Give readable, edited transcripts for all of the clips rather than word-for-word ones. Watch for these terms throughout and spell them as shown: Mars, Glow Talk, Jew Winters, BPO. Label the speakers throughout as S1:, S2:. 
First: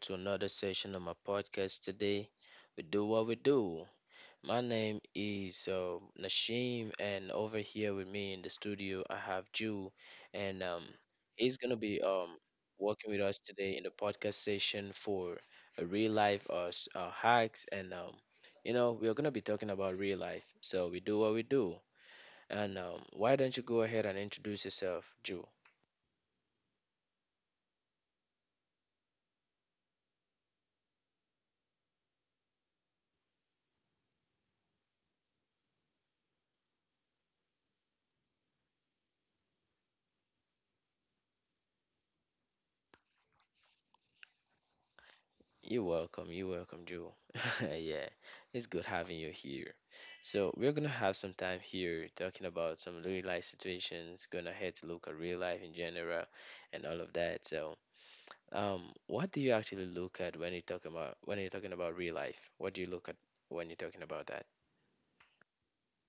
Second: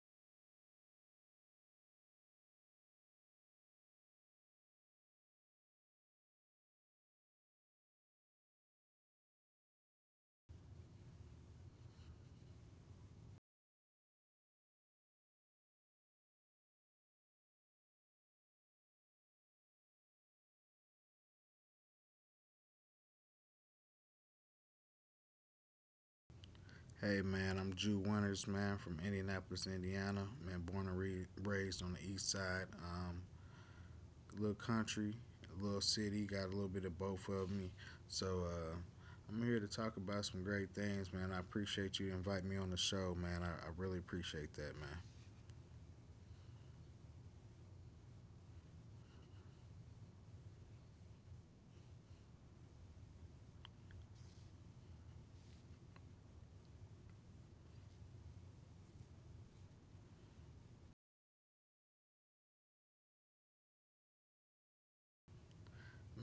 S1: to another session of my podcast today. We do what we do. My name is Nashim, and over here with me in the studio, I have Jew, and he's gonna be working with us today in the podcast session for a real life hacks, and we're gonna be talking about real life. So we do what we do, and why don't you go ahead and introduce yourself, Jew?
S2: Hey man, I'm Jew Winters, man, from Indianapolis, Indiana. Man, born and raised on the east side. Little country, little city, got a little bit of both of me. So I'm here to talk about some great things, man. I appreciate you inviting me on the show, man. I really appreciate that, man.
S1: You're welcome. You're welcome, Joe. Yeah, it's good having you here. So we're gonna have some time here talking about some real life situations, gonna head to look at real life in general and all of that. So, what do you actually look at when you're talking about real life? What do you look at when you're talking about that?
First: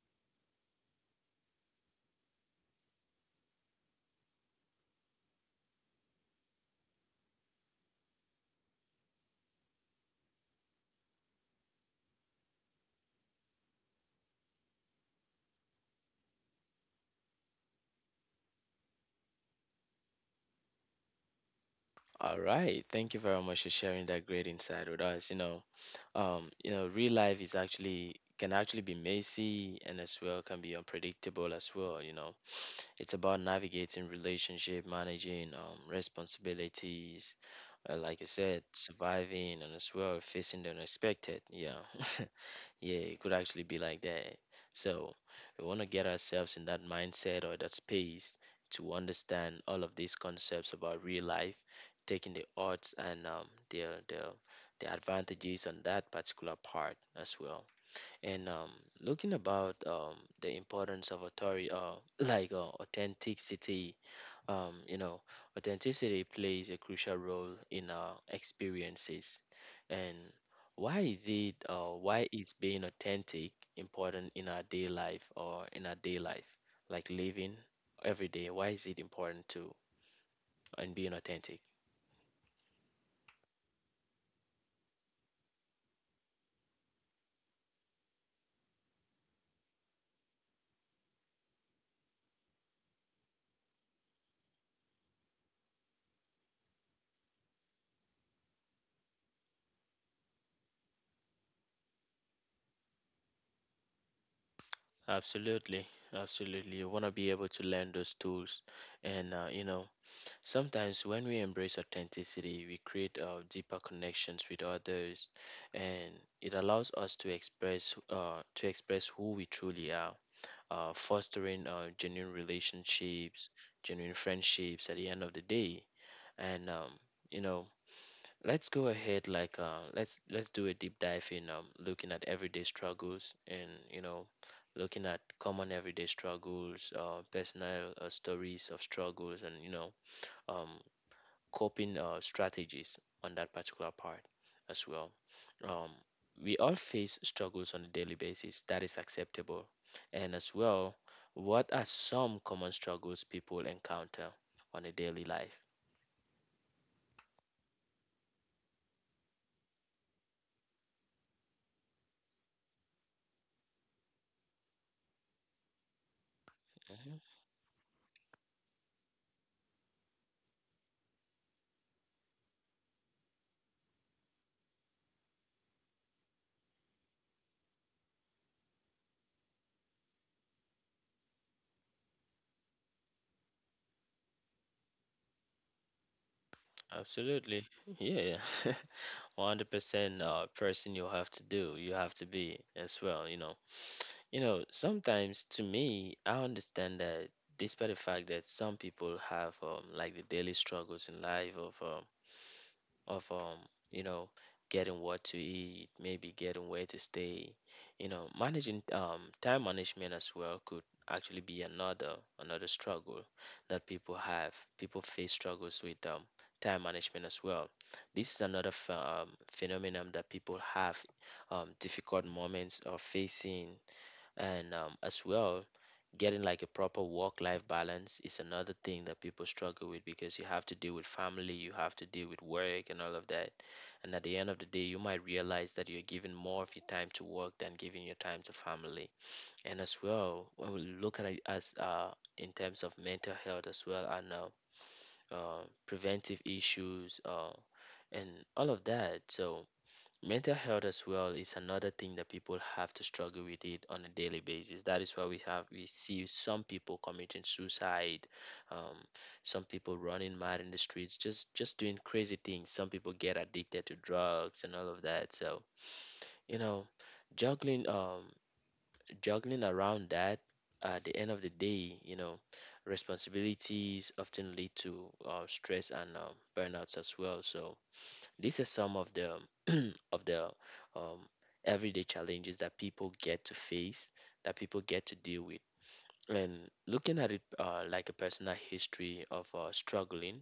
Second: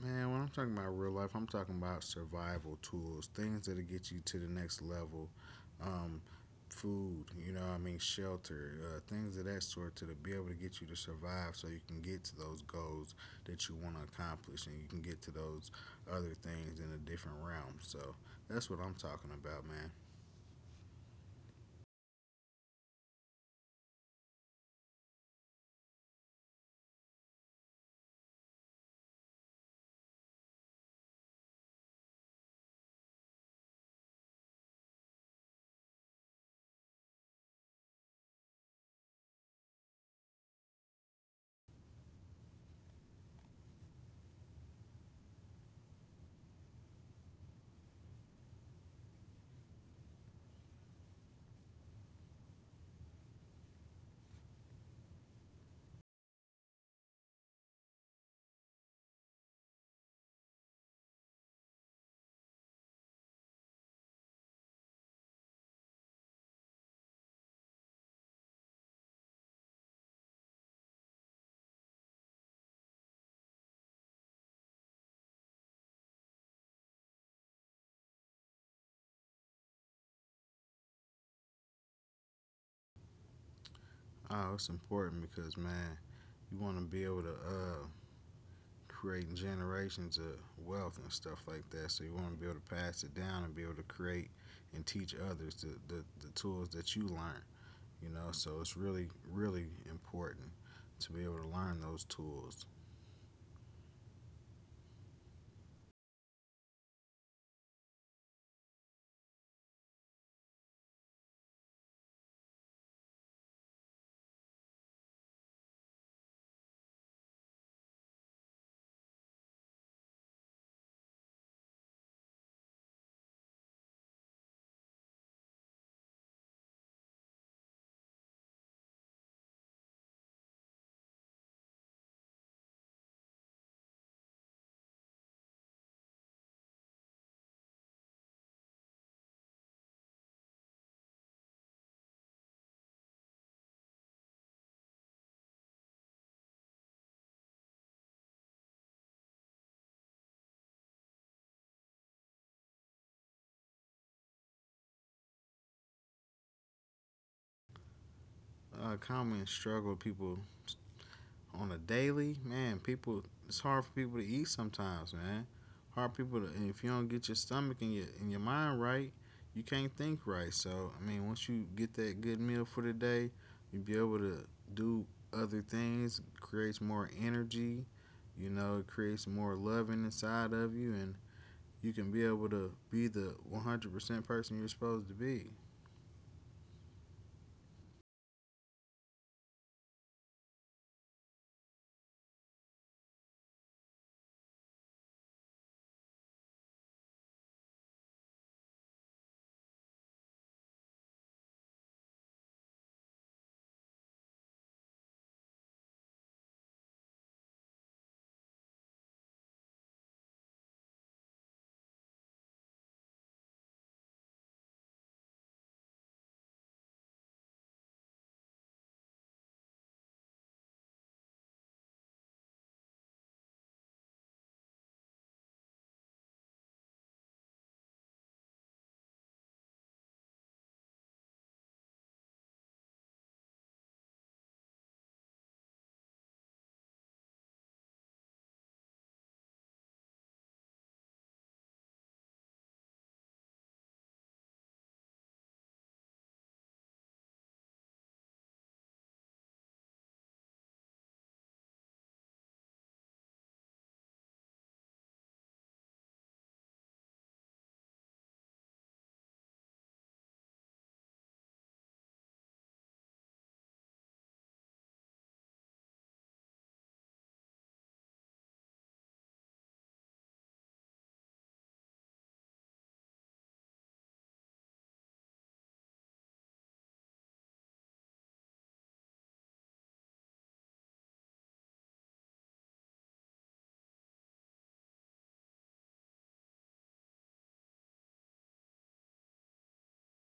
S2: Man, when I'm talking about real life, I'm talking about survival tools, things that'll get you to the next level. Um, food, you know, what I mean, shelter, things of that sort, be able to get you to survive so you can get to those goals that you want to accomplish and you can get to those other things in a different realm. So that's what I'm talking about, man.
S1: All right. Thank you very much for sharing that great insight with us. You know, real life is actually can actually be messy and as well can be unpredictable as well, you know. It's about navigating relationship, managing responsibilities, like I said, surviving and as well facing the unexpected. Yeah, yeah, it could actually be like that. So we want to get ourselves in that mindset or that space to understand all of these concepts about real life, taking the odds and the advantages on that particular part as well and looking about the importance of authority, like authenticity, um, you know, authenticity plays a crucial role in our experiences. And why is being authentic important in our day life like living every day? Why is it important to and being authentic?
S2: Oh, it's important because, man, you want to be able to creating generations of wealth and stuff like that. So you want to be able to pass it down and be able to create and teach others the tools that you learn. You know, so it's really, really important to be able to learn those tools.
S1: Absolutely, absolutely. You want to be able to learn those tools, and you know, sometimes, when we embrace authenticity, we create deeper connections with others, and it allows us to express who we truly are, fostering genuine relationships, genuine friendships. At the end of the day, and you know, let's go ahead let's do a deep dive in looking at everyday struggles and you know, looking at common everyday struggles, personal stories of struggles, and you know. Um, Coping strategies on that particular part as well. Um, we all face struggles on a daily basis, that is acceptable. And as well, what are some common struggles people encounter on a daily life?
S2: Common struggle people on a daily, man, people it's hard for people to eat sometimes, man. Hard for people to, and if you don't
S1: Mhm.
S2: get your stomach and your mind right, you can't think right. So I mean, once you get that good meal for the day, you'll be able to do other things. It creates more energy, you know. It creates more loving inside of you, and you can be able to be the 100% person you're supposed to be.
S1: Absolutely. Yeah. 100% person you have to do, you have to be as well, you know. You know, sometimes to me, I understand that despite the fact that some people have like the daily struggles in life of you know getting what to eat, maybe getting where to stay, you know, managing time management as well could actually be another struggle that people have. People face struggles with time management as well. This is another phenomenon that people have difficult moments of facing, and as well getting like a proper work life balance is another thing that people struggle with because you have to deal with family, you have to deal with work and all of that. And at the end of the day, you might realize that you're giving more of your time to work than giving your time to family. And as well, when we look at it as in terms of mental health as well and preventive issues and all of that. So mental health as well is another thing that people have to struggle with it on a daily basis. That is why we have we see some people committing suicide, um, some people running mad in the streets, just doing crazy things. Some people get addicted to drugs and all of that. So you know, juggling um juggling around that at the end of the day, you know, responsibilities often lead to stress and burnouts as well. So these are some of the of the um, everyday challenges that people get to face, that people get to deal with. And looking at it like a personal history of uh, struggling,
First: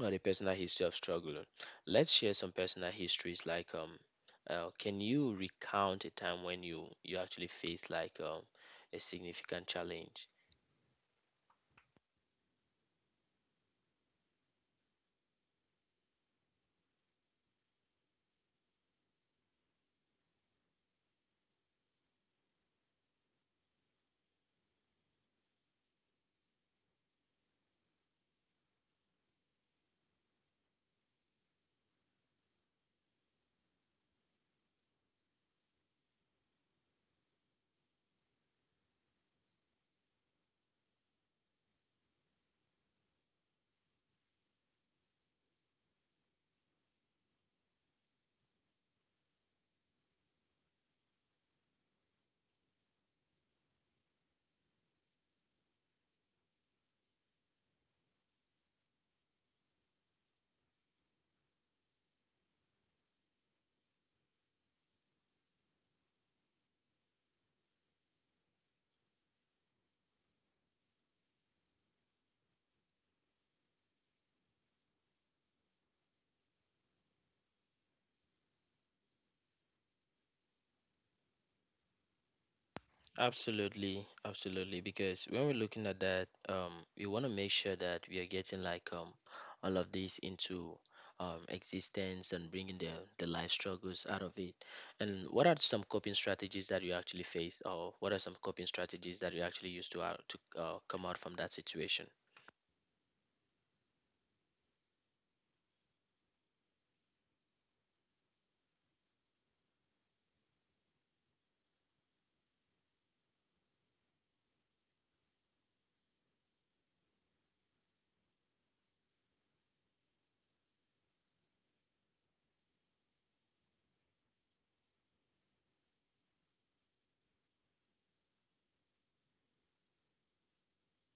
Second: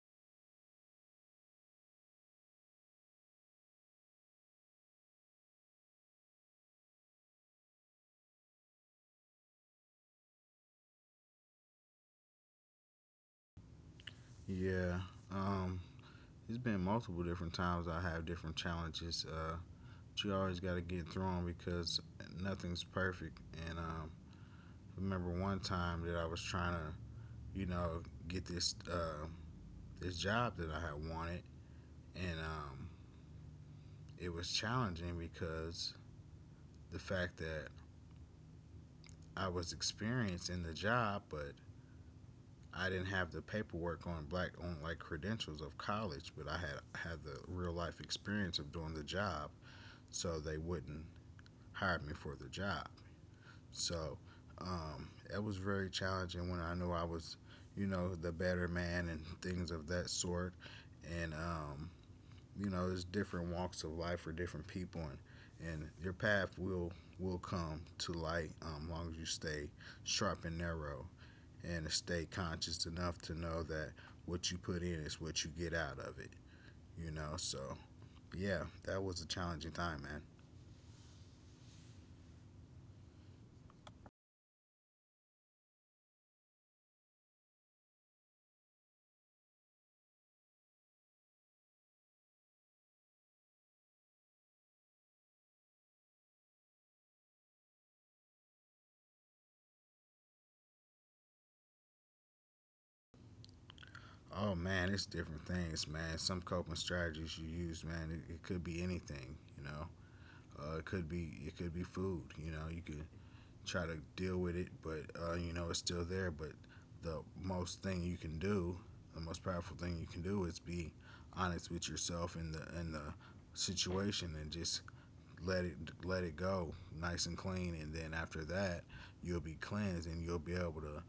S1: or a personal history of struggling, let's share some personal histories. Can you recount a time when you actually faced like a significant challenge?
S2: Yeah. Um, it's been multiple different times I have different challenges. But you always got to get through them because nothing's perfect. And I remember one time that I was trying to, you know, get this job that I had wanted, and it was challenging because the fact that I was experienced in the job, but I didn't have the paperwork on black on like credentials of college, but I had the real life experience of doing the job, so they wouldn't hire me for the job. So it was very challenging when I knew I was, you know, the better man and things of that sort. And, you know, there's different walks of life for different people, and your path will come to light, long as you stay sharp and narrow and stay conscious enough to know that what you put in is what you get out of it, you know. So, yeah, that was a challenging time, man.
S1: Absolutely, absolutely. Because when we're looking at that, we want to make sure that we are getting like all of this into existence and bringing the life struggles out of it. And what are some coping strategies that you actually face, or what are some coping strategies that you actually use to out to come out from that situation?
S2: Oh man, it's different things, man. Some coping strategies you use, man, it could be anything, you know. It could be food, you know. You could try to deal with it, but you know it's still there. But the most thing you can do, the most powerful thing you can do, is be honest with yourself in the situation and just let it let it go nice and clean, and then after that, you'll be cleansed and you'll be able to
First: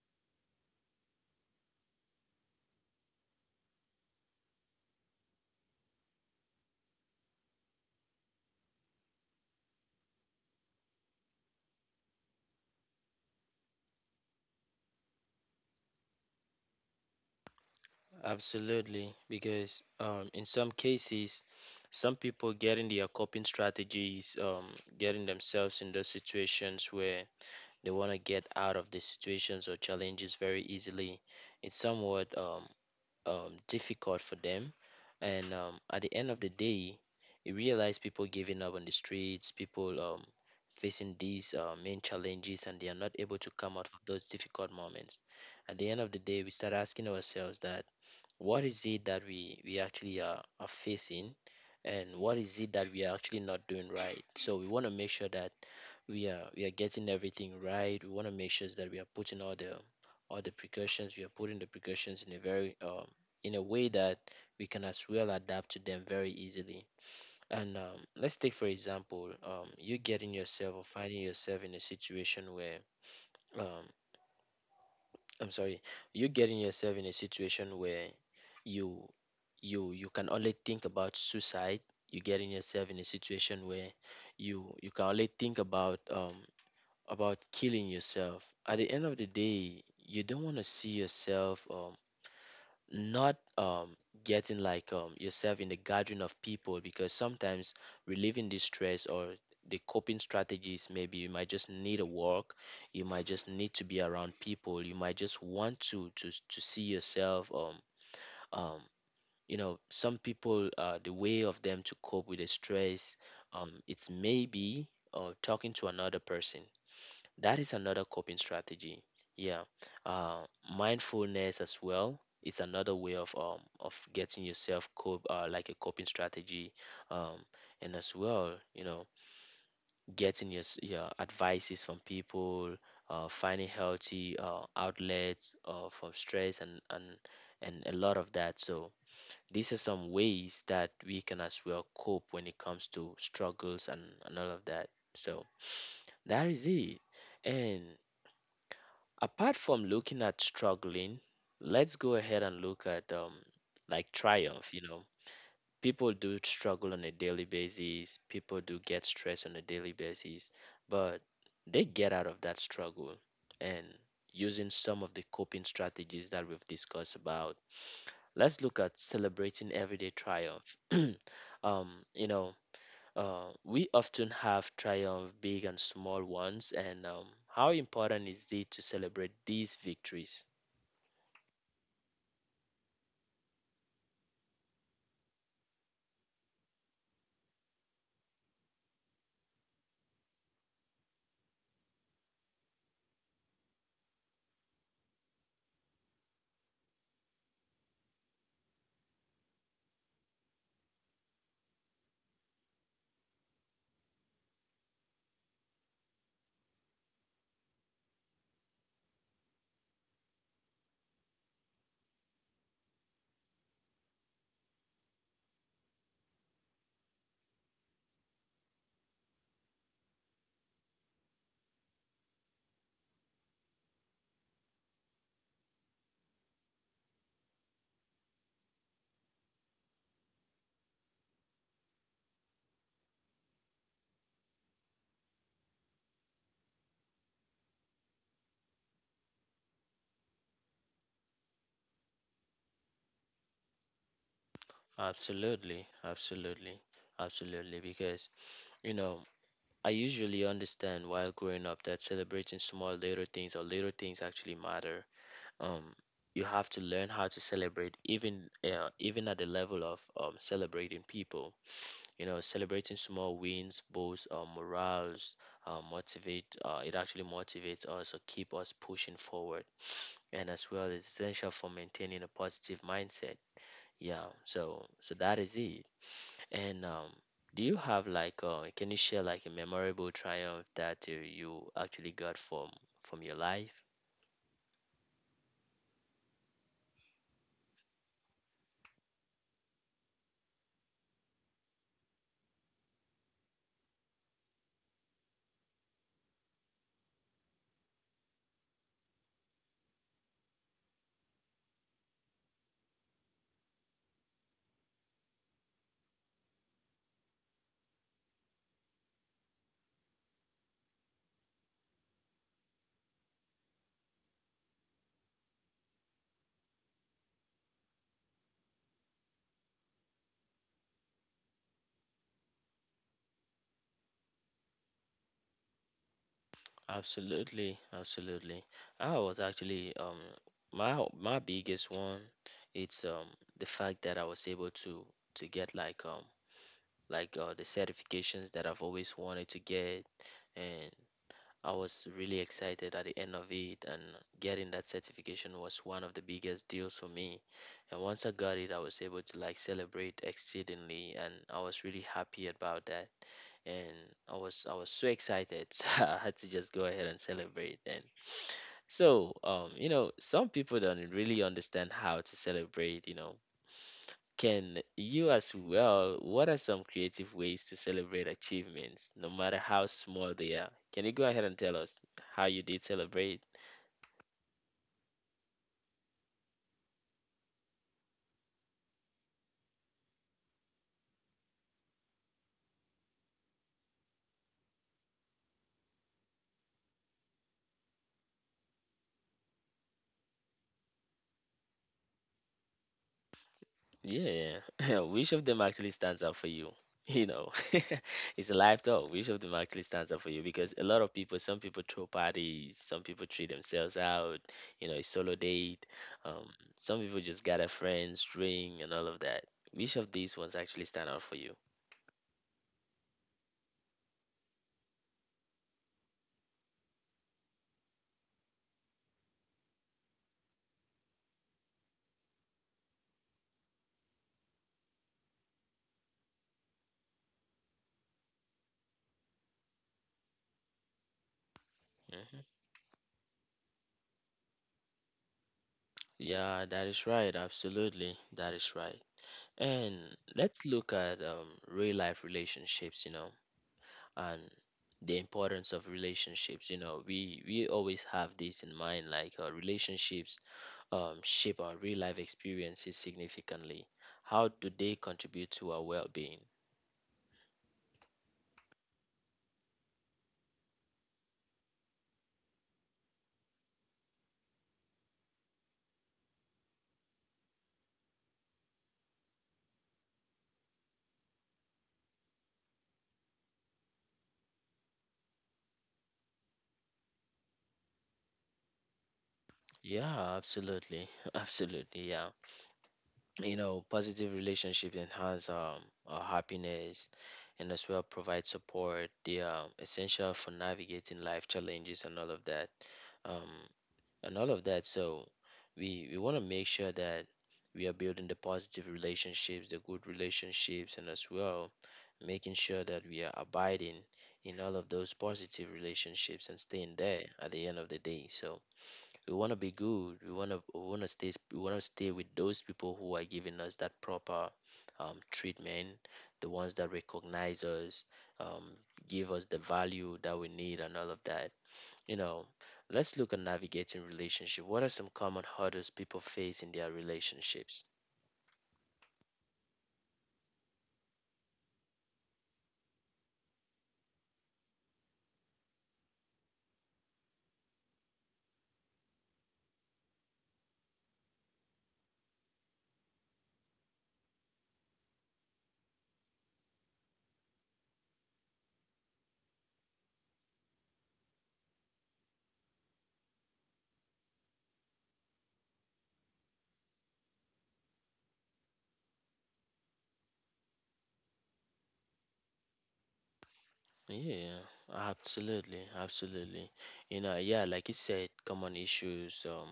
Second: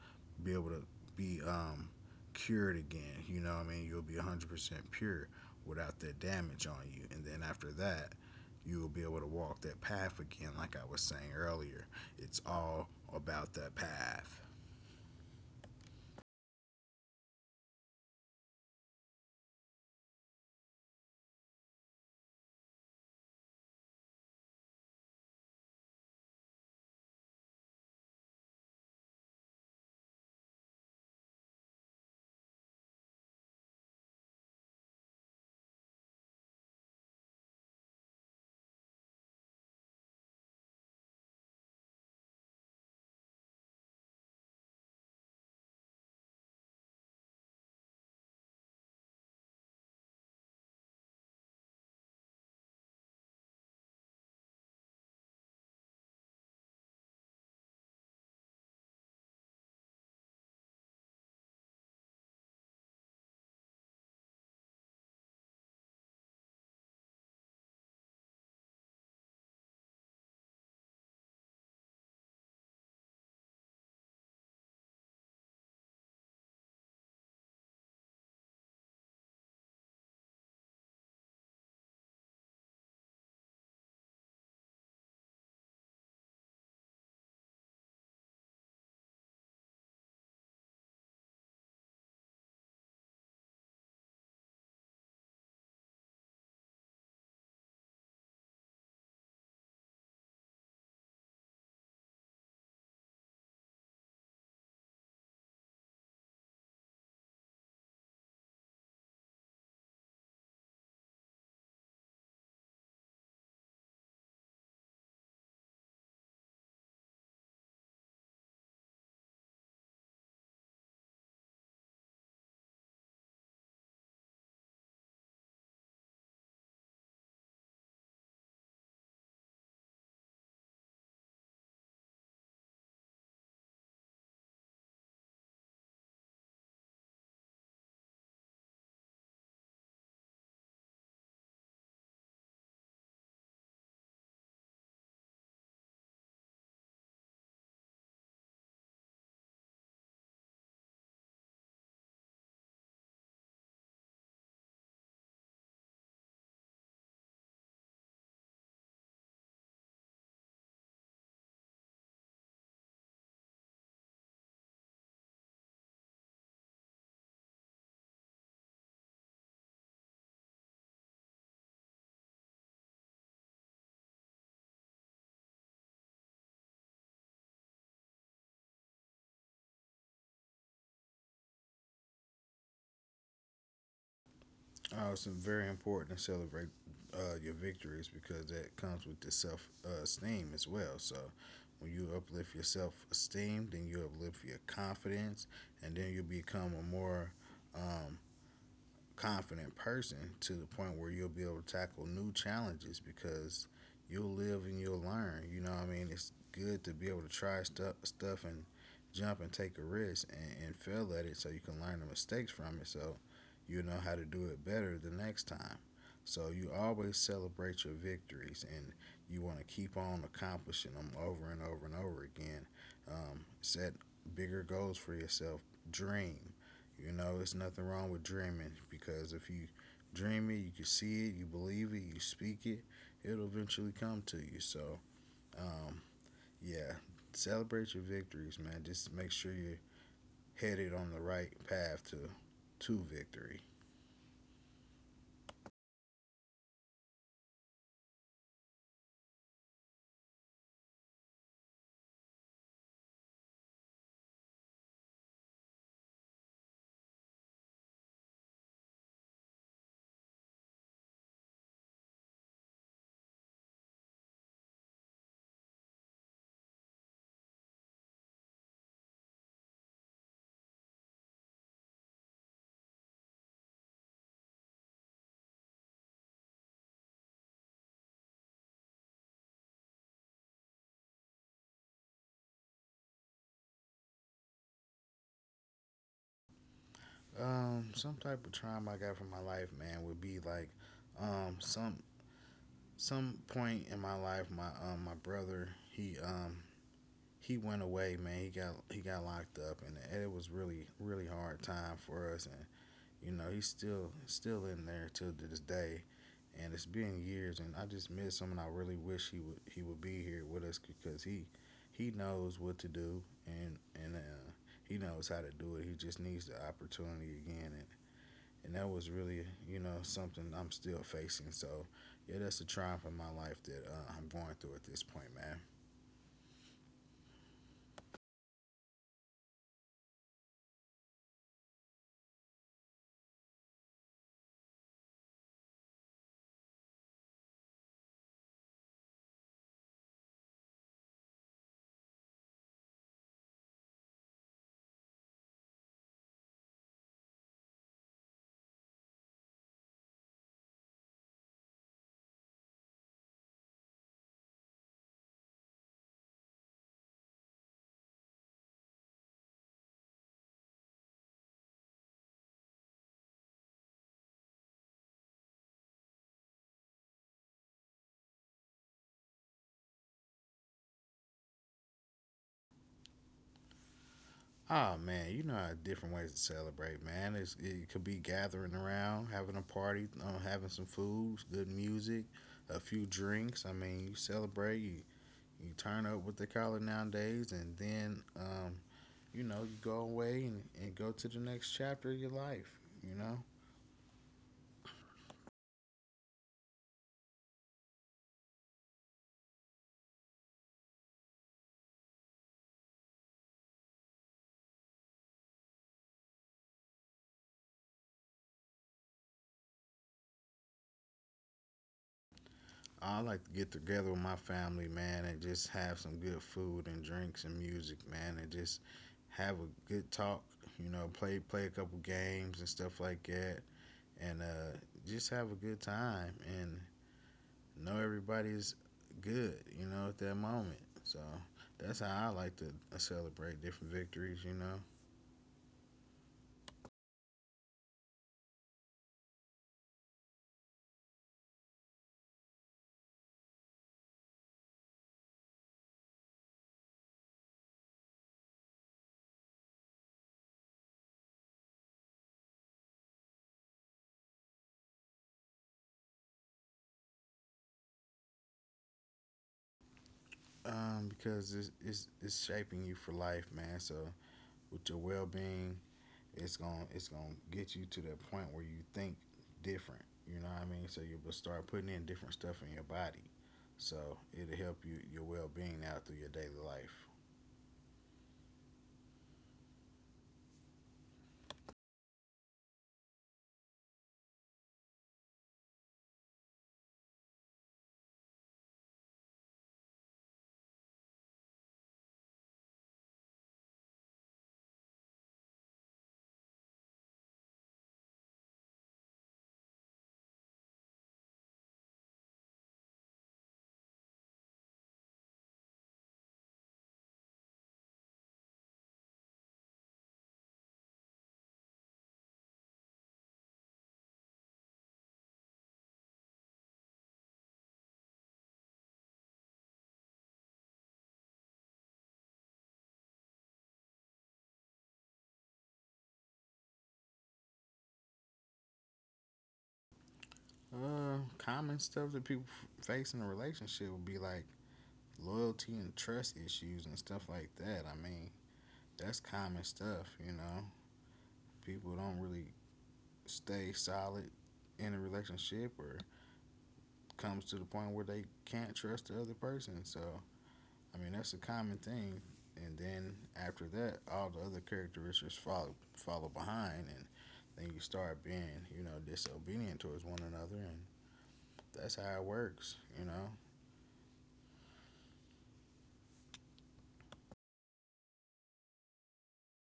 S2: be able to be cured again. You know, what I mean, you'll be 100% pure without that damage on you, and then after that, you will be able to walk that path again. Like I was saying earlier, it's all about that path.
S1: Absolutely, because in some cases, some people getting their coping strategies, getting themselves in those situations where they want to get out of the situations or challenges very easily. It's somewhat difficult for them. And at the end of the day, you realize people giving up on the streets, people facing these main challenges, and they are not able to come out of those difficult moments. At the end of the day, we start asking ourselves that what is it that we actually are facing and what is it that we are actually not doing right. So we want to make sure that we are getting everything right. We want to make sure that we are putting all the precautions. We are putting the precautions in a very in a way that we can as well adapt to them very easily. And let's take for example, you getting yourself or finding yourself in a situation where um I'm sorry, you getting yourself in a situation where you you can only think about suicide. You getting yourself in a situation where you can only think about killing yourself. At the end of the day, you don't want to see yourself not getting like yourself in the gathering of people because sometimes relieving the stress or the coping strategies, maybe you might just need a walk, you might just need to be around people, you might just want to to see yourself um you know some people the way of them to cope with the stress it's maybe talking to another person, that is another coping strategy. Yeah. Uh, Mindfulness as well is another way of getting yourself cope like a coping strategy. Um, and as well, you know, getting your your advices from people, finding healthy outlets from stress and and a lot of that. So these are some ways that we can as well cope when it comes to struggles and all of that. So that is it. And apart from looking at struggling, let's go ahead and look at like triumph, you know, people do struggle on a daily basis, people do get stressed on a daily basis, but they get out of that struggle, and using some of the coping strategies that we've discussed about, let's look at celebrating everyday triumph. um you know, we often have triumph big and small ones, and how important is it to celebrate these victories?
S2: Oh, it's very important to celebrate your victories because that comes with the self esteem as well. So when you uplift your self esteem, then you uplift your confidence, and then you become a more um, confident person to the point where you'll be able to tackle new challenges because you'll live and you'll learn. You know what I mean? It's good to be able to try stuff and jump and take a risk and fail at it so you can learn the mistakes from it so you'll know how to do it better the next time. So you always celebrate your victories and you want to keep on accomplishing them over and over and over again. Set bigger goals for yourself. Dream. You know, it's nothing wrong with dreaming because if you dream it, you can see it, you believe it, you speak it, it'll eventually come to you. So, um, yeah, celebrate your victories, man. Just make sure you're headed on the right path to victory.
S1: Absolutely, absolutely, absolutely. Because, you know, I usually understand while growing up that celebrating small little things or little things actually matter. Um, you have to learn how to celebrate even even at the level of celebrating people. You know, celebrating small wins boosts morals, motivate it actually motivates us or keep us pushing forward, and as well it's essential for maintaining a positive mindset. Yeah, so so that is it. And do you have like can you share like a memorable triumph that you actually got from your life?
S2: Some type of trauma I got from my life, man, would be like um some some point in my life, my brother he went away, man. He got locked up, and it was really hard time for us. And you know, he's still in there till this day, and it's been years, and I just miss him, and I really wish he would be here with us because he knows what to do, and he knows how to do it. He just needs the opportunity again, and that was really, you know, something I'm still facing. So yeah, that's a triumph in my life that I'm going through at this point, man.
S1: Absolutely, absolutely. I was actually my biggest one, it's the fact that I was able to get like the certifications that I've always wanted to get, and I was really excited at the end of it, and getting that certification was one of the biggest deals for me. And once I got it, I was able to like celebrate exceedingly, and I was really happy about that. And I was so excited, so I had to just go ahead and celebrate. And so, you know, some people don't really understand how to celebrate, you know, can you as well, what are some creative ways to celebrate achievements, no matter how small they are? Can you go ahead and tell us how you did celebrate?
S2: Oh man, you know how different ways to celebrate, man. It could be gathering around, having a party, having some food, good music, a few drinks. I mean, you celebrate, you turn up what they call it nowadays, and then, you know, you go away and go to the next chapter of your life, you know?
S1: Yeah, which of them actually stands out for you? You know, it's a life though. Which of them actually stands out for you? Because a lot of people, some people throw parties, some people treat themselves out, you know, a solo date. Um, some people just gather friends, drink, and all of that. Which of these ones actually stand out for you?
S2: I like to get together with my family, man, and just have some good food and drinks and music, man, and just have a good talk, you know, play a couple games and stuff like that and just have a good time and know everybody's good, you know, at that moment. So that's how I
S1: Mm-hmm.
S2: like to celebrate different victories, you know,
S1: Yeah, that is right. Absolutely. That is right. And let's look at real life relationships, you know, and the importance of relationships. You know, we always have this in mind, like relationships shape our real life experiences significantly. How do they contribute to our well being?
S2: because it's shaping you for life, man. So with your well being, it's gonna get you to that point where you think different. You know what I mean? So you'll start putting in different stuff in your body. So it'll help you your well being out through your daily life.
S1: Yeah, absolutely. Absolutely. Yeah. You know, positive relationship enhance our happiness, and as well provide support. They are essential for navigating life challenges and all of that, um, so we want to make sure that we are building the positive relationships, the good relationships, and as well making sure that we are abiding in all of those positive relationships and staying there at the end of the day. So we want to be good, we want to stay with those people who are giving us that proper treatment, the ones that recognize us, um, give us the value that we need and all of that, you know. Let's look at navigating relationship. What are some common hurdles people face in their relationships?
S2: Common stuff that people face in a relationship would be like loyalty and trust issues and stuff like that. I mean, that's common stuff, you know. People don't really stay solid in a relationship or comes to the point where they can't trust the other person. So, I mean, that's a common thing. And then after that, all the other characteristics follow behind, and then you start being, you know, disobedient towards one another, and that's how it works, you know.
S1: Yeah, absolutely, absolutely. You know, yeah, like you said, common issues,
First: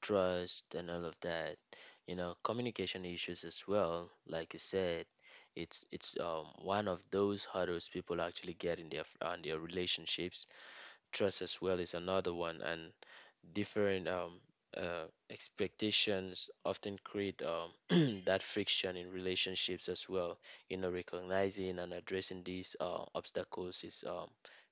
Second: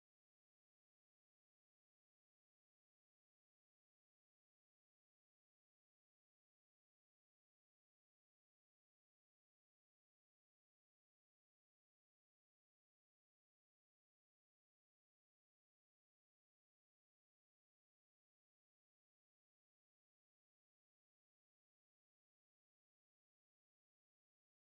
S1: trust and all of that, you know, communication issues as well, like you said. It's one of those hurdles people actually get in their on their relationships. Trust as well is another one, and different expectations often create that friction in relationships as well. You know, recognizing and addressing these obstacles is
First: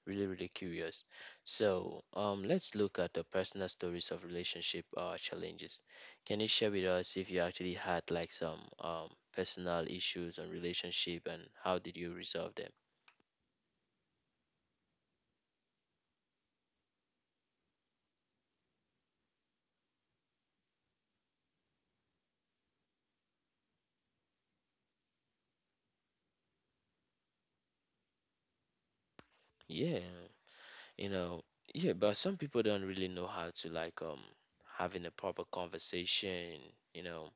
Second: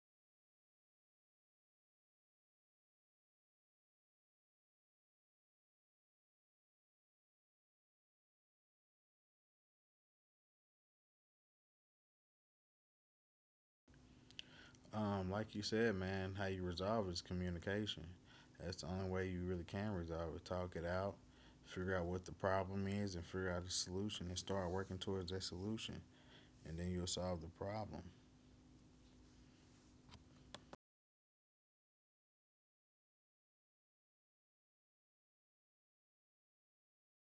S1: really, really curious. So let's look at the personal stories of relationship challenges. Can you share with us if you actually had like some personal issues on relationship and how did you resolve them?
S2: Like you said, man, how you resolve it is communication. That's the only way you really can resolve it. Talk it out, figure out what the problem is, and figure out the solution, and start working towards that solution, and then you'll solve the problem.
S1: Yeah. You know, yeah, but some people don't really know how to like having a proper conversation, you know,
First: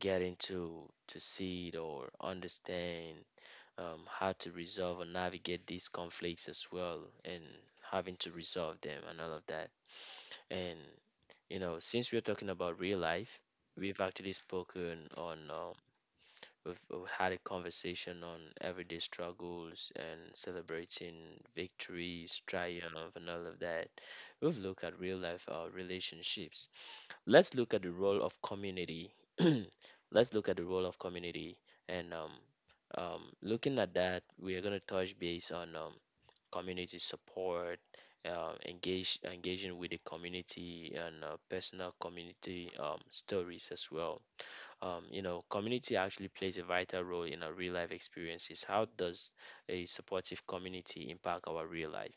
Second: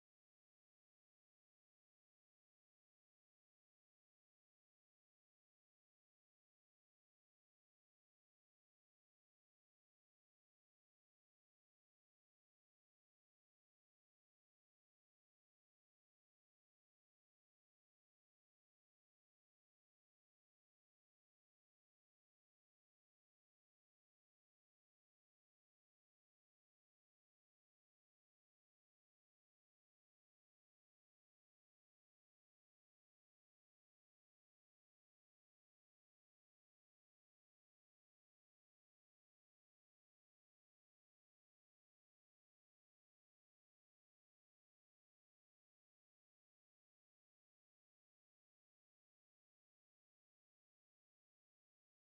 S1: getting to see it or understand how to resolve or navigate these conflicts as well, and having to resolve them and all of that. And you know, since we're talking about real life, we've actually spoken on we've had a conversation on everyday struggles and celebrating victories, triumph, and all of that. We've looked at real life relationships. Let's look at the role of community. Let's look at the role of community. And looking at that, we are going to touch base on community support, engage engaging with the community, and personal community stories as well. Um, you know, community actually plays a vital role in our real life experiences. How does a supportive community impact our real life?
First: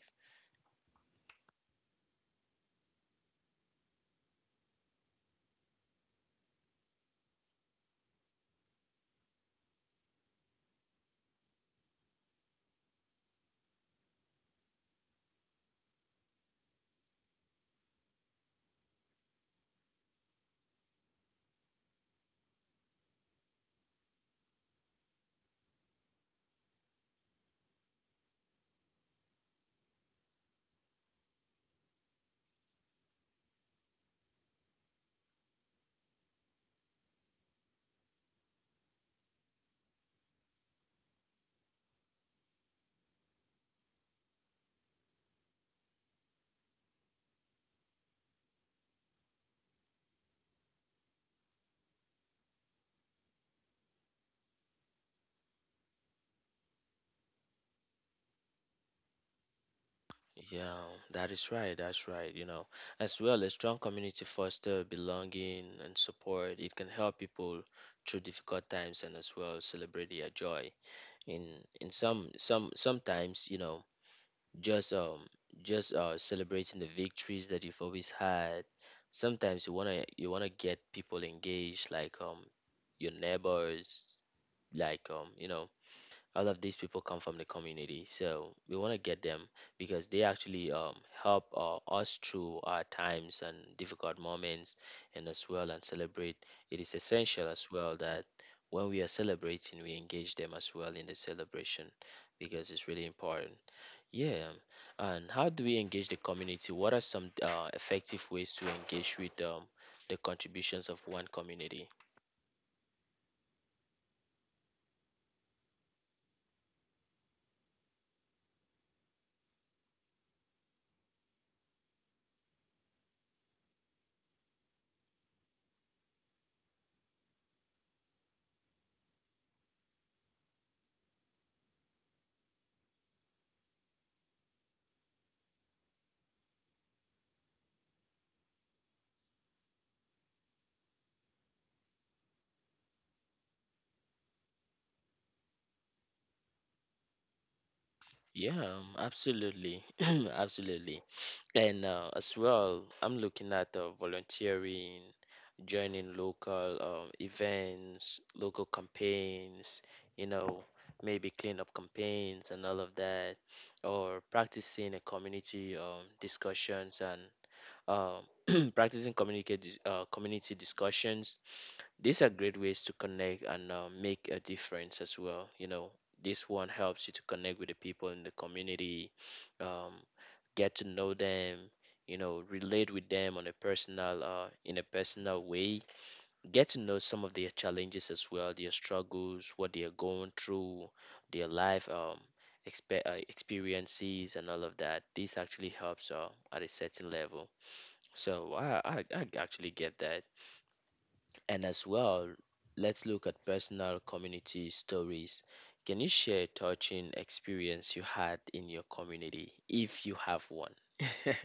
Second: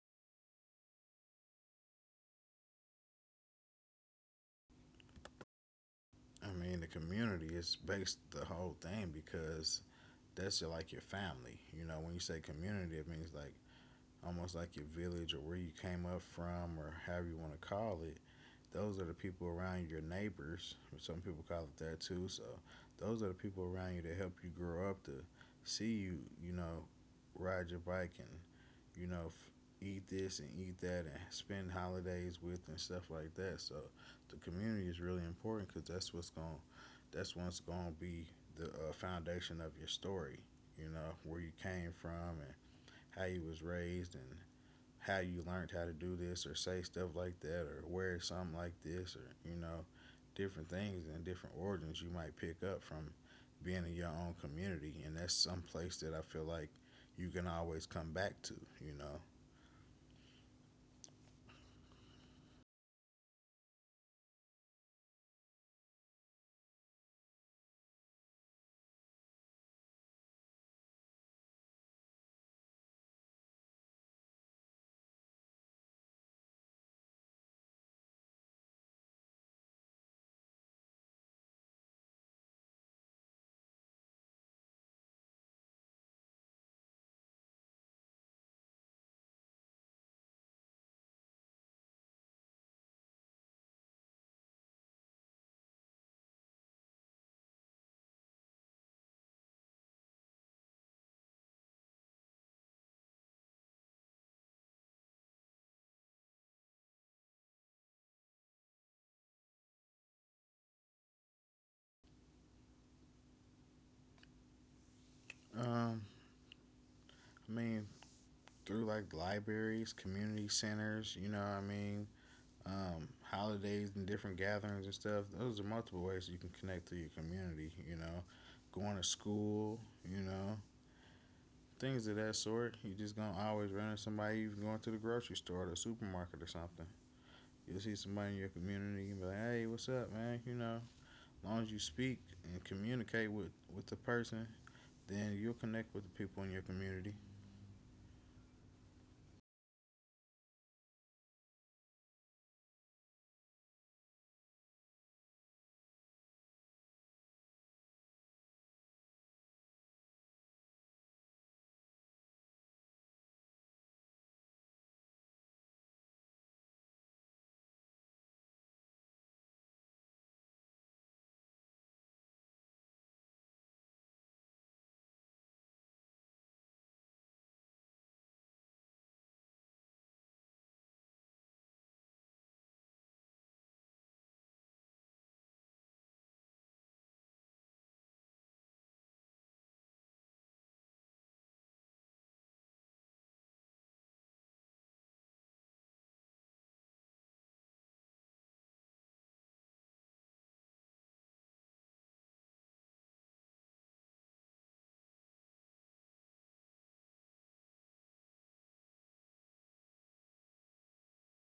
S2: I mean, the community is based the whole thing because that's your, like your family. You know, when you say community, it means like almost like your village or where you came up from or however you want to call it. Those are the people around you, your neighbors. Some people call it that too. So those are the people around you that help you grow up to see you, you know, ride your bike and, you know, eat this and eat that and spend holidays with and stuff like that. So the community is really important because that's what's going to be the foundation of your story. You know where you came from and how you was raised and how you learned how to do this or say stuff like that or wear something like this or you know different things and different origins you might pick up from being in your own community, and that's some place that I feel like you can always come back to, you know.
S1: Yeah, that is right. That's right. You know, as well, a strong community foster belonging and support. It can help people through difficult times and as well celebrate their joy. In sometimes, you know, just celebrating the victories that you've always had. Sometimes you wanna get people engaged, like your neighbors, like you know, all of these people come from the community. So we want to get them because they actually help us through our times and difficult moments, and as well and celebrate. It is essential as well that when we are celebrating, we engage them as well in the celebration, because it's really important. Yeah. And how do we engage the community? What are some effective ways to engage with the contributions of one community?
S2: um I mean, through like libraries, community centers, you know what I mean, holidays and different gatherings and stuff, those are multiple ways you can connect to your community, you know, going to school, you know, things of that sort. You just gonna always run into somebody, even going to the grocery store or the supermarket or something. You'll see somebody in your community and be like, Hey, what's up, man? You know, as long as you speak and communicate with the person, then you'll connect with the people in your community.
S1: Yeah, absolutely, absolutely. And as well, I'm looking at volunteering, joining local events, local campaigns, you know, maybe cleanup campaigns and all of that, or practicing a community discussions, and community discussions. These are great ways to connect and make a difference as well. You know, this one helps you to connect with the people in the community, um, get to know them, you know, relate with them on a in a personal way. Get to know some of their challenges as well, their struggles, what they are going through, their life experiences, and all of that. This actually helps at a certain level. So I actually get that. And as well, let's look at personal community stories. Can you share a touching experience you had in your community, if you have one?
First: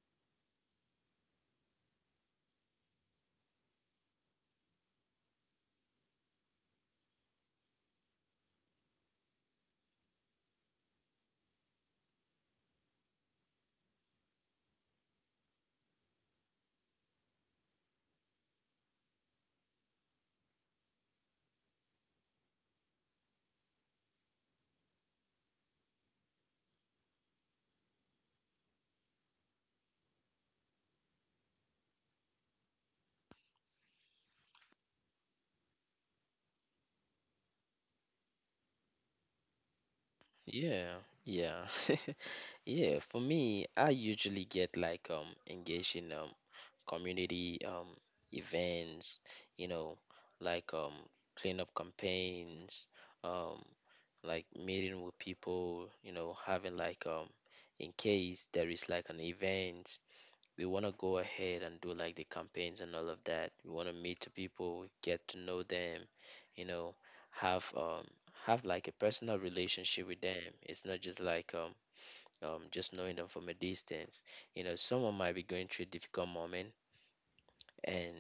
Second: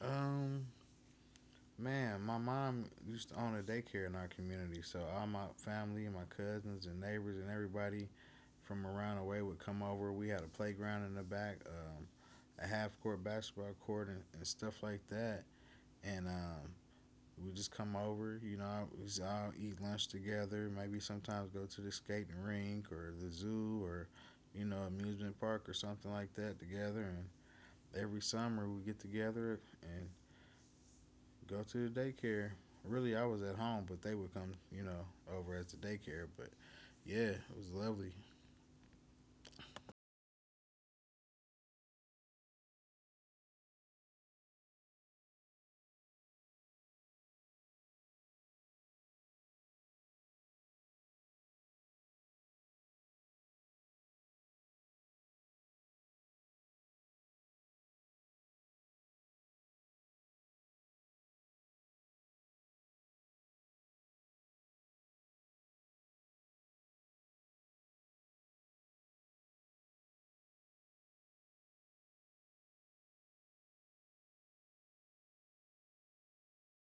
S2: Um, man, my mom used to own a daycare in our community, so all my family and my cousins and neighbors and everybody from around the way would come over. We had a playground in the back, a half court basketball court and stuff like that. And we just come over, you know, we all eat lunch together. Maybe sometimes go to the skating rink or the zoo or, you know, amusement park or something like that together. And every summer we get together and go to the daycare. Really, I was at home, but they would come, you know, over at the daycare. But yeah, it was lovely.
S1: Yeah, yeah. Yeah, for me, I usually get like engaged in community events, you know, like cleanup campaigns, um like meeting with people, you know, having like in case there is like an event, we want to go ahead and do like the campaigns and all of that. We want to meet the people, get to know them, you know, have um have like a personal relationship with them. It's not just like just knowing them from a distance. You know, someone might be going through a difficult moment, and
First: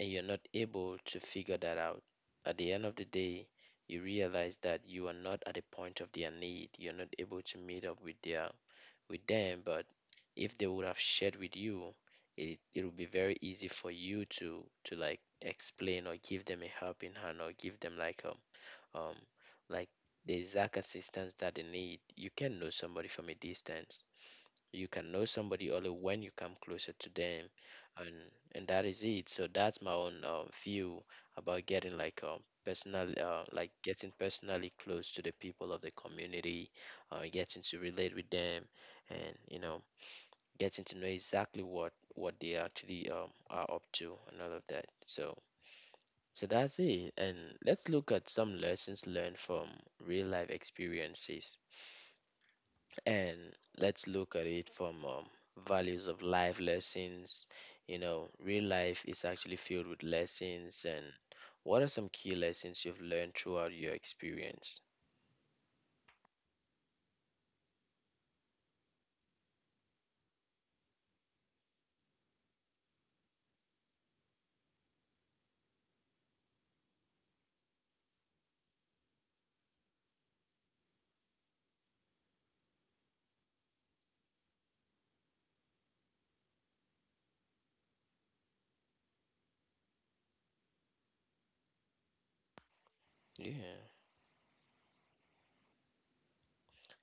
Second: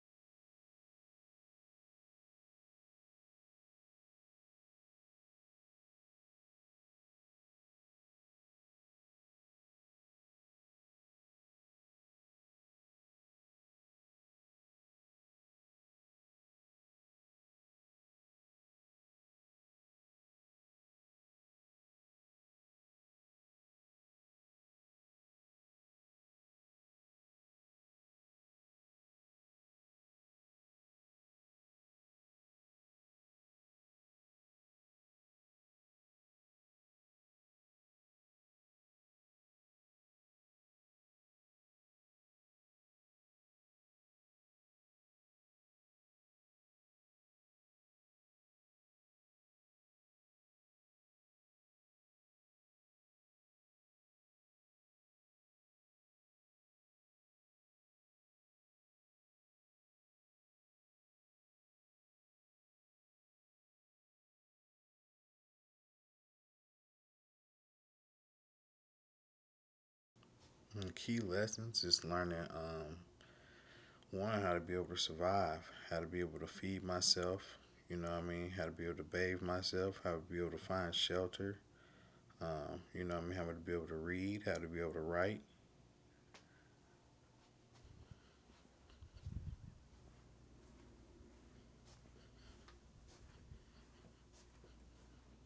S1: you're not able to figure that out. At the end of the day, you realize that you are not at the point of their need. You're not able to meet up with their with them. But if they would have shared with you, it would be very easy for you to like explain or give them a helping hand, or give them um like the exact assistance that they need. You can know somebody from a distance. You can know somebody only when you come closer to them, and that is it. So that's my own view about getting like like getting personally close to the people of the community, getting to relate with them, and you know, getting to know exactly what they actually are up to and all of that. So. So that's it. And let's look at some lessons learned from real life experiences. And let's look at it from values of life lessons. You know, real life is actually filled with lessons, and what are some key lessons you've learned throughout your experience?
S2: And key lessons is learning, one, how to be able to survive, how to be able to feed myself, you know what I mean, how to be able to bathe myself, how to be able to find shelter. You know, I mean, how to be able to read, how to be able to write.
S1: Yeah,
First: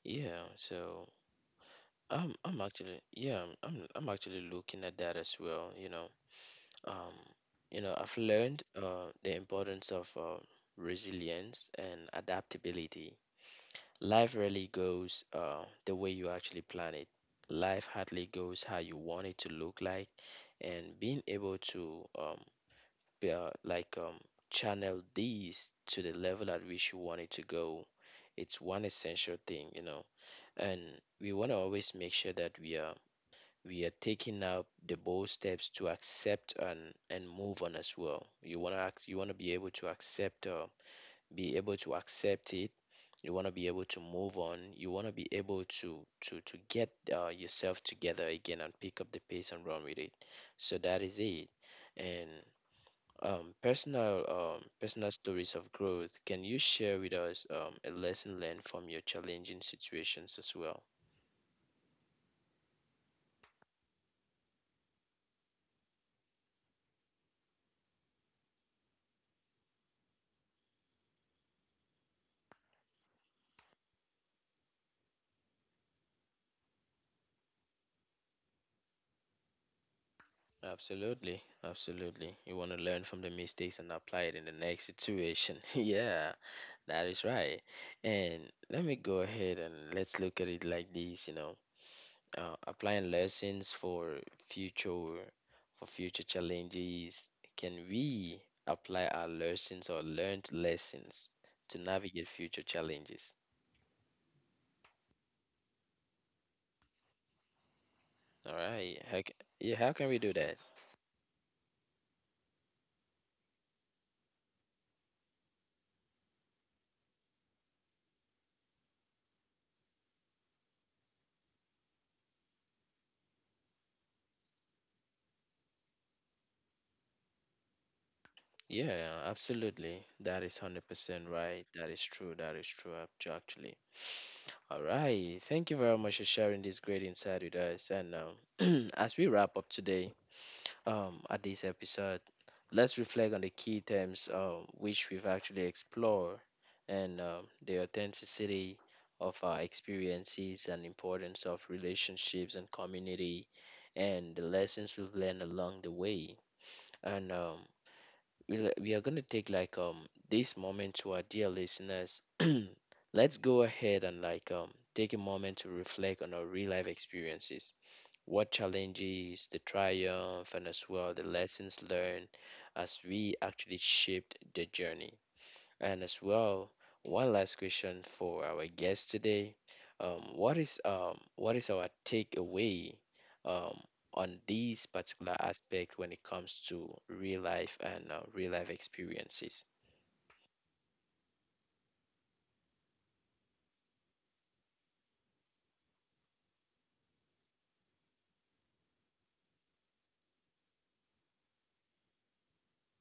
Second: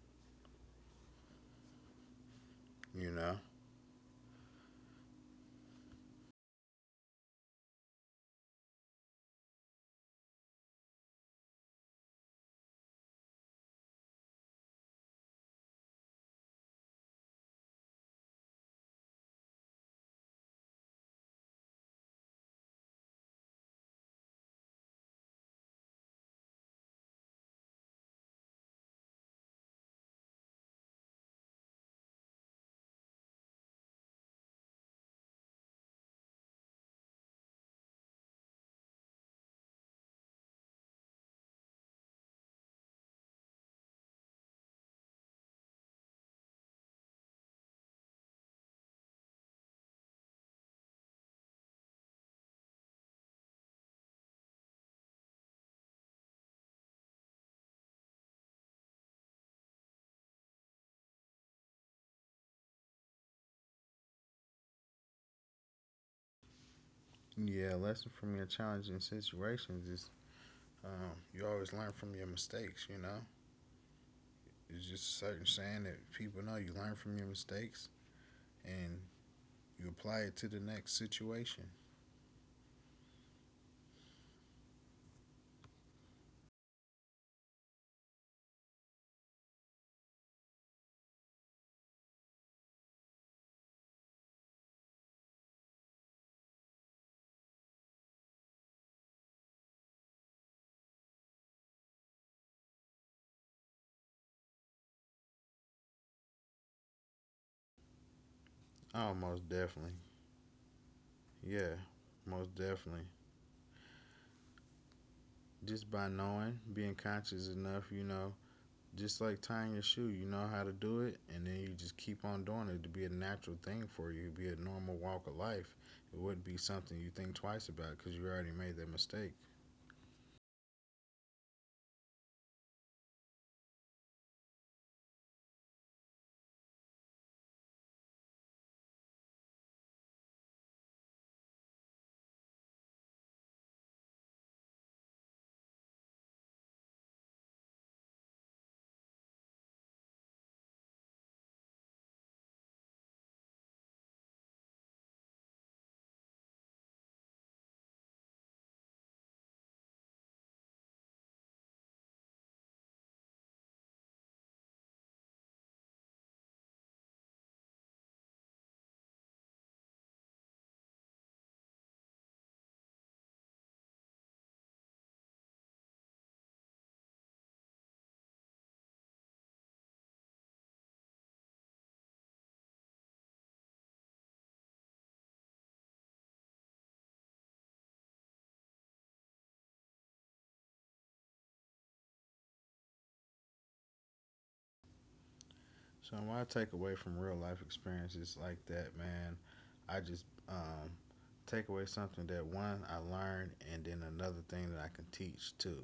S1: yeah. So I'm
S2: You
S1: actually
S2: know.
S1: yeah I'm actually looking at that as well, you know. um you know, I've learned the importance of resilience and adaptability. Life rarely goes the way you actually plan it. Life hardly goes how you want it to look like, and being able to be, like channel these to the level at which you want it to go, it's one essential thing, you know. And we want to always make sure that we are taking up the bold steps to accept and move on as well. You want to be able to accept it. You want to be able to move on, you want to be able to get yourself together again and pick up the pace and run with it. So that is it. And personal stories of growth. Can you share with us a lesson learned from your challenging situations as well?
S2: Yeah, a lesson from your challenging situations is, you always learn from your mistakes. You know, it's just a certain saying that people know. You learn from your mistakes and you apply it to the next situation.
S1: Absolutely, absolutely. You want to learn from the mistakes and apply it in the next situation. yeah, that is right. And let me go ahead and let's look at it like this, you know, applying lessons future for future challenges. Can we apply our lessons or learned lessons to navigate future challenges?
S2: Oh, most definitely.
S1: All
S2: Yeah,
S1: right.
S2: most
S1: Yeah, how can we
S2: definitely.
S1: do that?
S2: Just by knowing, being conscious enough, you know, just like tying your shoe, you know how to do it, and then you just keep on doing it to be a natural thing for you. It'd be a normal walk of life. It wouldn't be something you think twice about because you already made that mistake.
S1: Yeah, absolutely. That is 100% right. That is true. That is true, actually. All right. Thank you very much for sharing this great insight with us. And as we wrap up today, at this episode, let's reflect on the key terms which we've actually explored, and the authenticity of our experiences and importance of relationships and community and the lessons we've learned along the way. And we are going to take like this moment to our dear listeners. Let's go ahead and like take a moment to reflect on our real life experiences. What challenges, the triumph, and as well the lessons learned as we actually shaped the journey. And as well, one last question for our guest today. What is our takeaway um on these particular aspect when it comes to real life and real life experiences?
S2: So what I take away from real life experiences like that, man, I just take away something that one I learned, and then another thing that I can teach too.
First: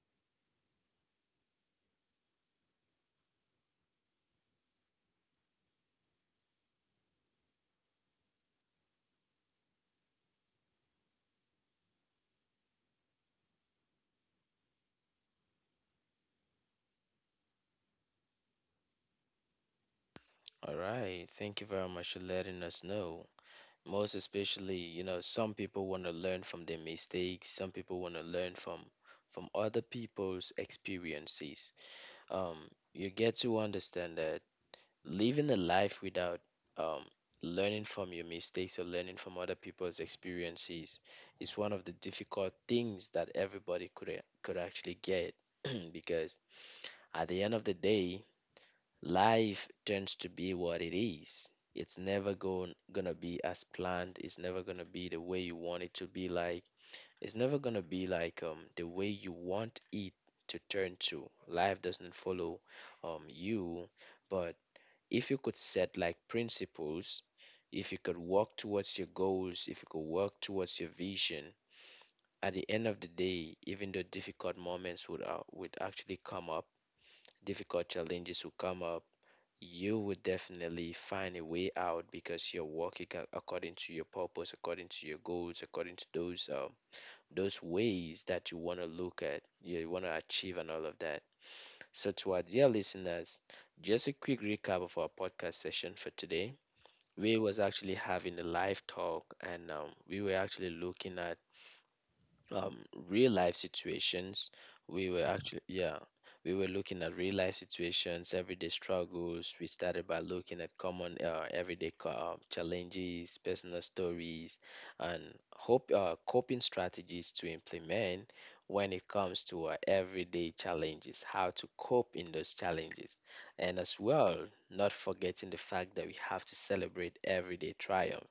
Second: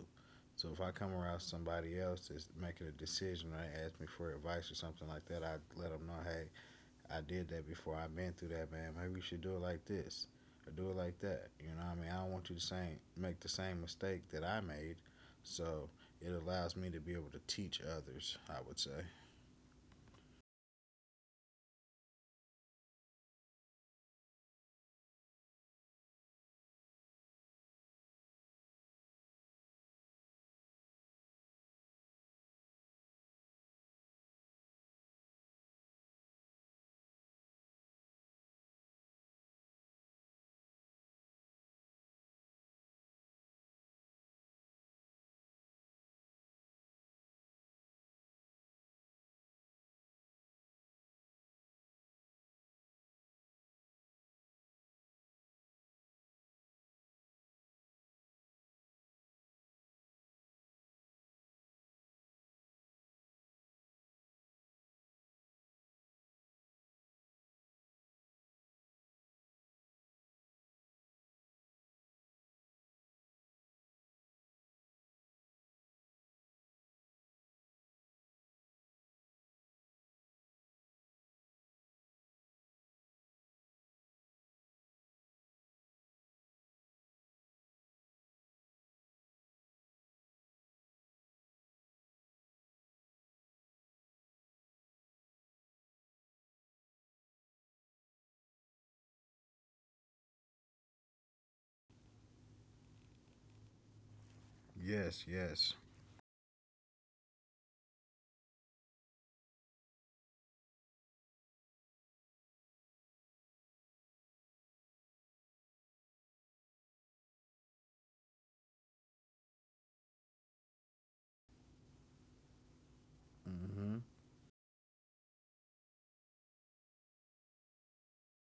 S2: So if I come around somebody else that's making a decision, or they ask me for advice or something like that, I let them know, hey, I did that before. I've been through that, man. Maybe you should do it like this or do it like that. You know what I mean? I don't want you to same make the same mistake that I made. So it allows me to be able to teach others, I would say.
S1: All right, thank you very much for letting us know. Most especially, you know, some people want to learn from their mistakes, some people want to learn from other people's experiences. Um, you get to understand that living a life without um, learning from your mistakes or learning from other people's experiences is one of the difficult things that everybody could actually get because at the end of the day, life tends to be what it is. It's never going gonna be as planned. It's never gonna be the way you want it to be. Like, it's never gonna be like the way you want it to turn to. Life doesn't follow you. But if you could set like principles, if you could work towards your goals, if you could work towards your vision, at the end of the day, even though difficult moments would actually come up, difficult challenges would come up, you would definitely find a way out because you're working according to your purpose, according to your goals, according to those ways that you want to look at, you want to achieve, and all of that. So, to our dear listeners, just a quick recap of our podcast session for today. We was actually having a live talk, and we were actually looking at um real life situations.
S2: Yes,
S1: We were
S2: yes.
S1: actually, yeah, we were looking at real life situations, everyday struggles. We started by looking at common everyday challenges, personal stories, and hope, coping strategies to implement when it comes to our everyday challenges, how to cope in those challenges.
S2: Mm-hmm.
S1: And as well, not forgetting the fact that we have to celebrate everyday triumphs,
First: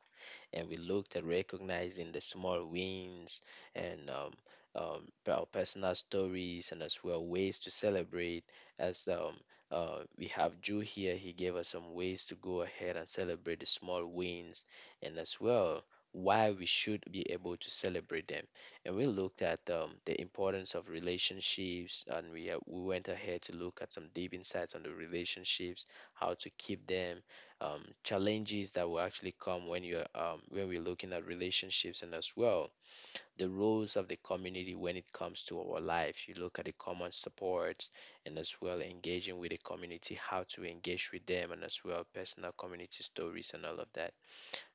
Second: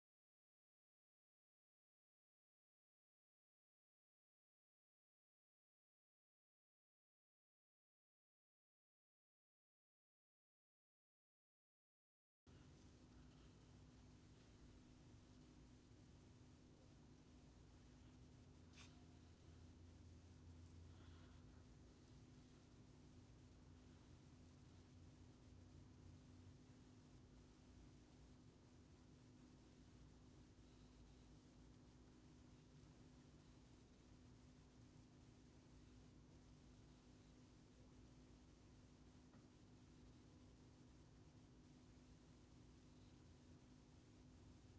S1: and we looked at recognizing the small wins and our personal stories and as well ways to celebrate. As we have Drew here, he gave us some ways to go ahead and celebrate the small wins and as well why we should be able to celebrate them. And we looked at the importance of relationships, and we went ahead to look at some deep insights on the relationships, how to keep them, challenges that will actually come when you're when we're looking at relationships, and as well the roles of the community when it comes to our life. You look at the common supports and as well engaging with the community, how to engage with them, and as well personal community stories and all of that.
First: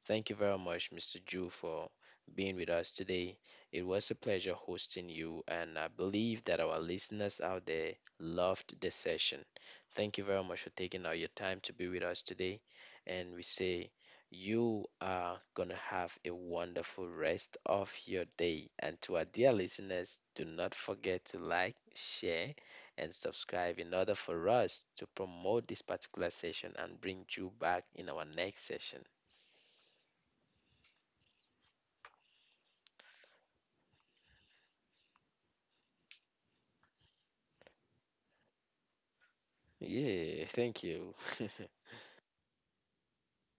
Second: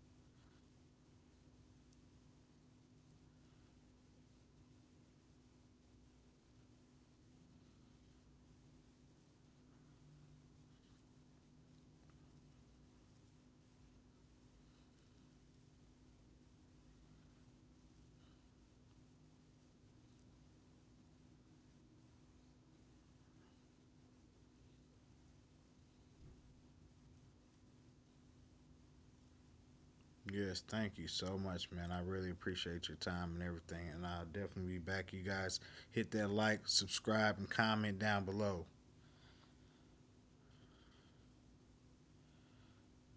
S1: Thank you very much, Mr. Ju, for being with us today. It was a pleasure hosting you, and I believe that our listeners out there loved the session. Thank you very much for taking out your time to be with us today, and we say you are going to have a wonderful rest of your day. And to our dear listeners, do not forget to like, share, and subscribe in order for us to promote this particular session and bring you back in our next session.
S2: Yes, thank you so much, man. I really appreciate your time and everything. And I'll definitely be back. You guys hit that like, subscribe, and comment down below.
S1: Yeah, thank you.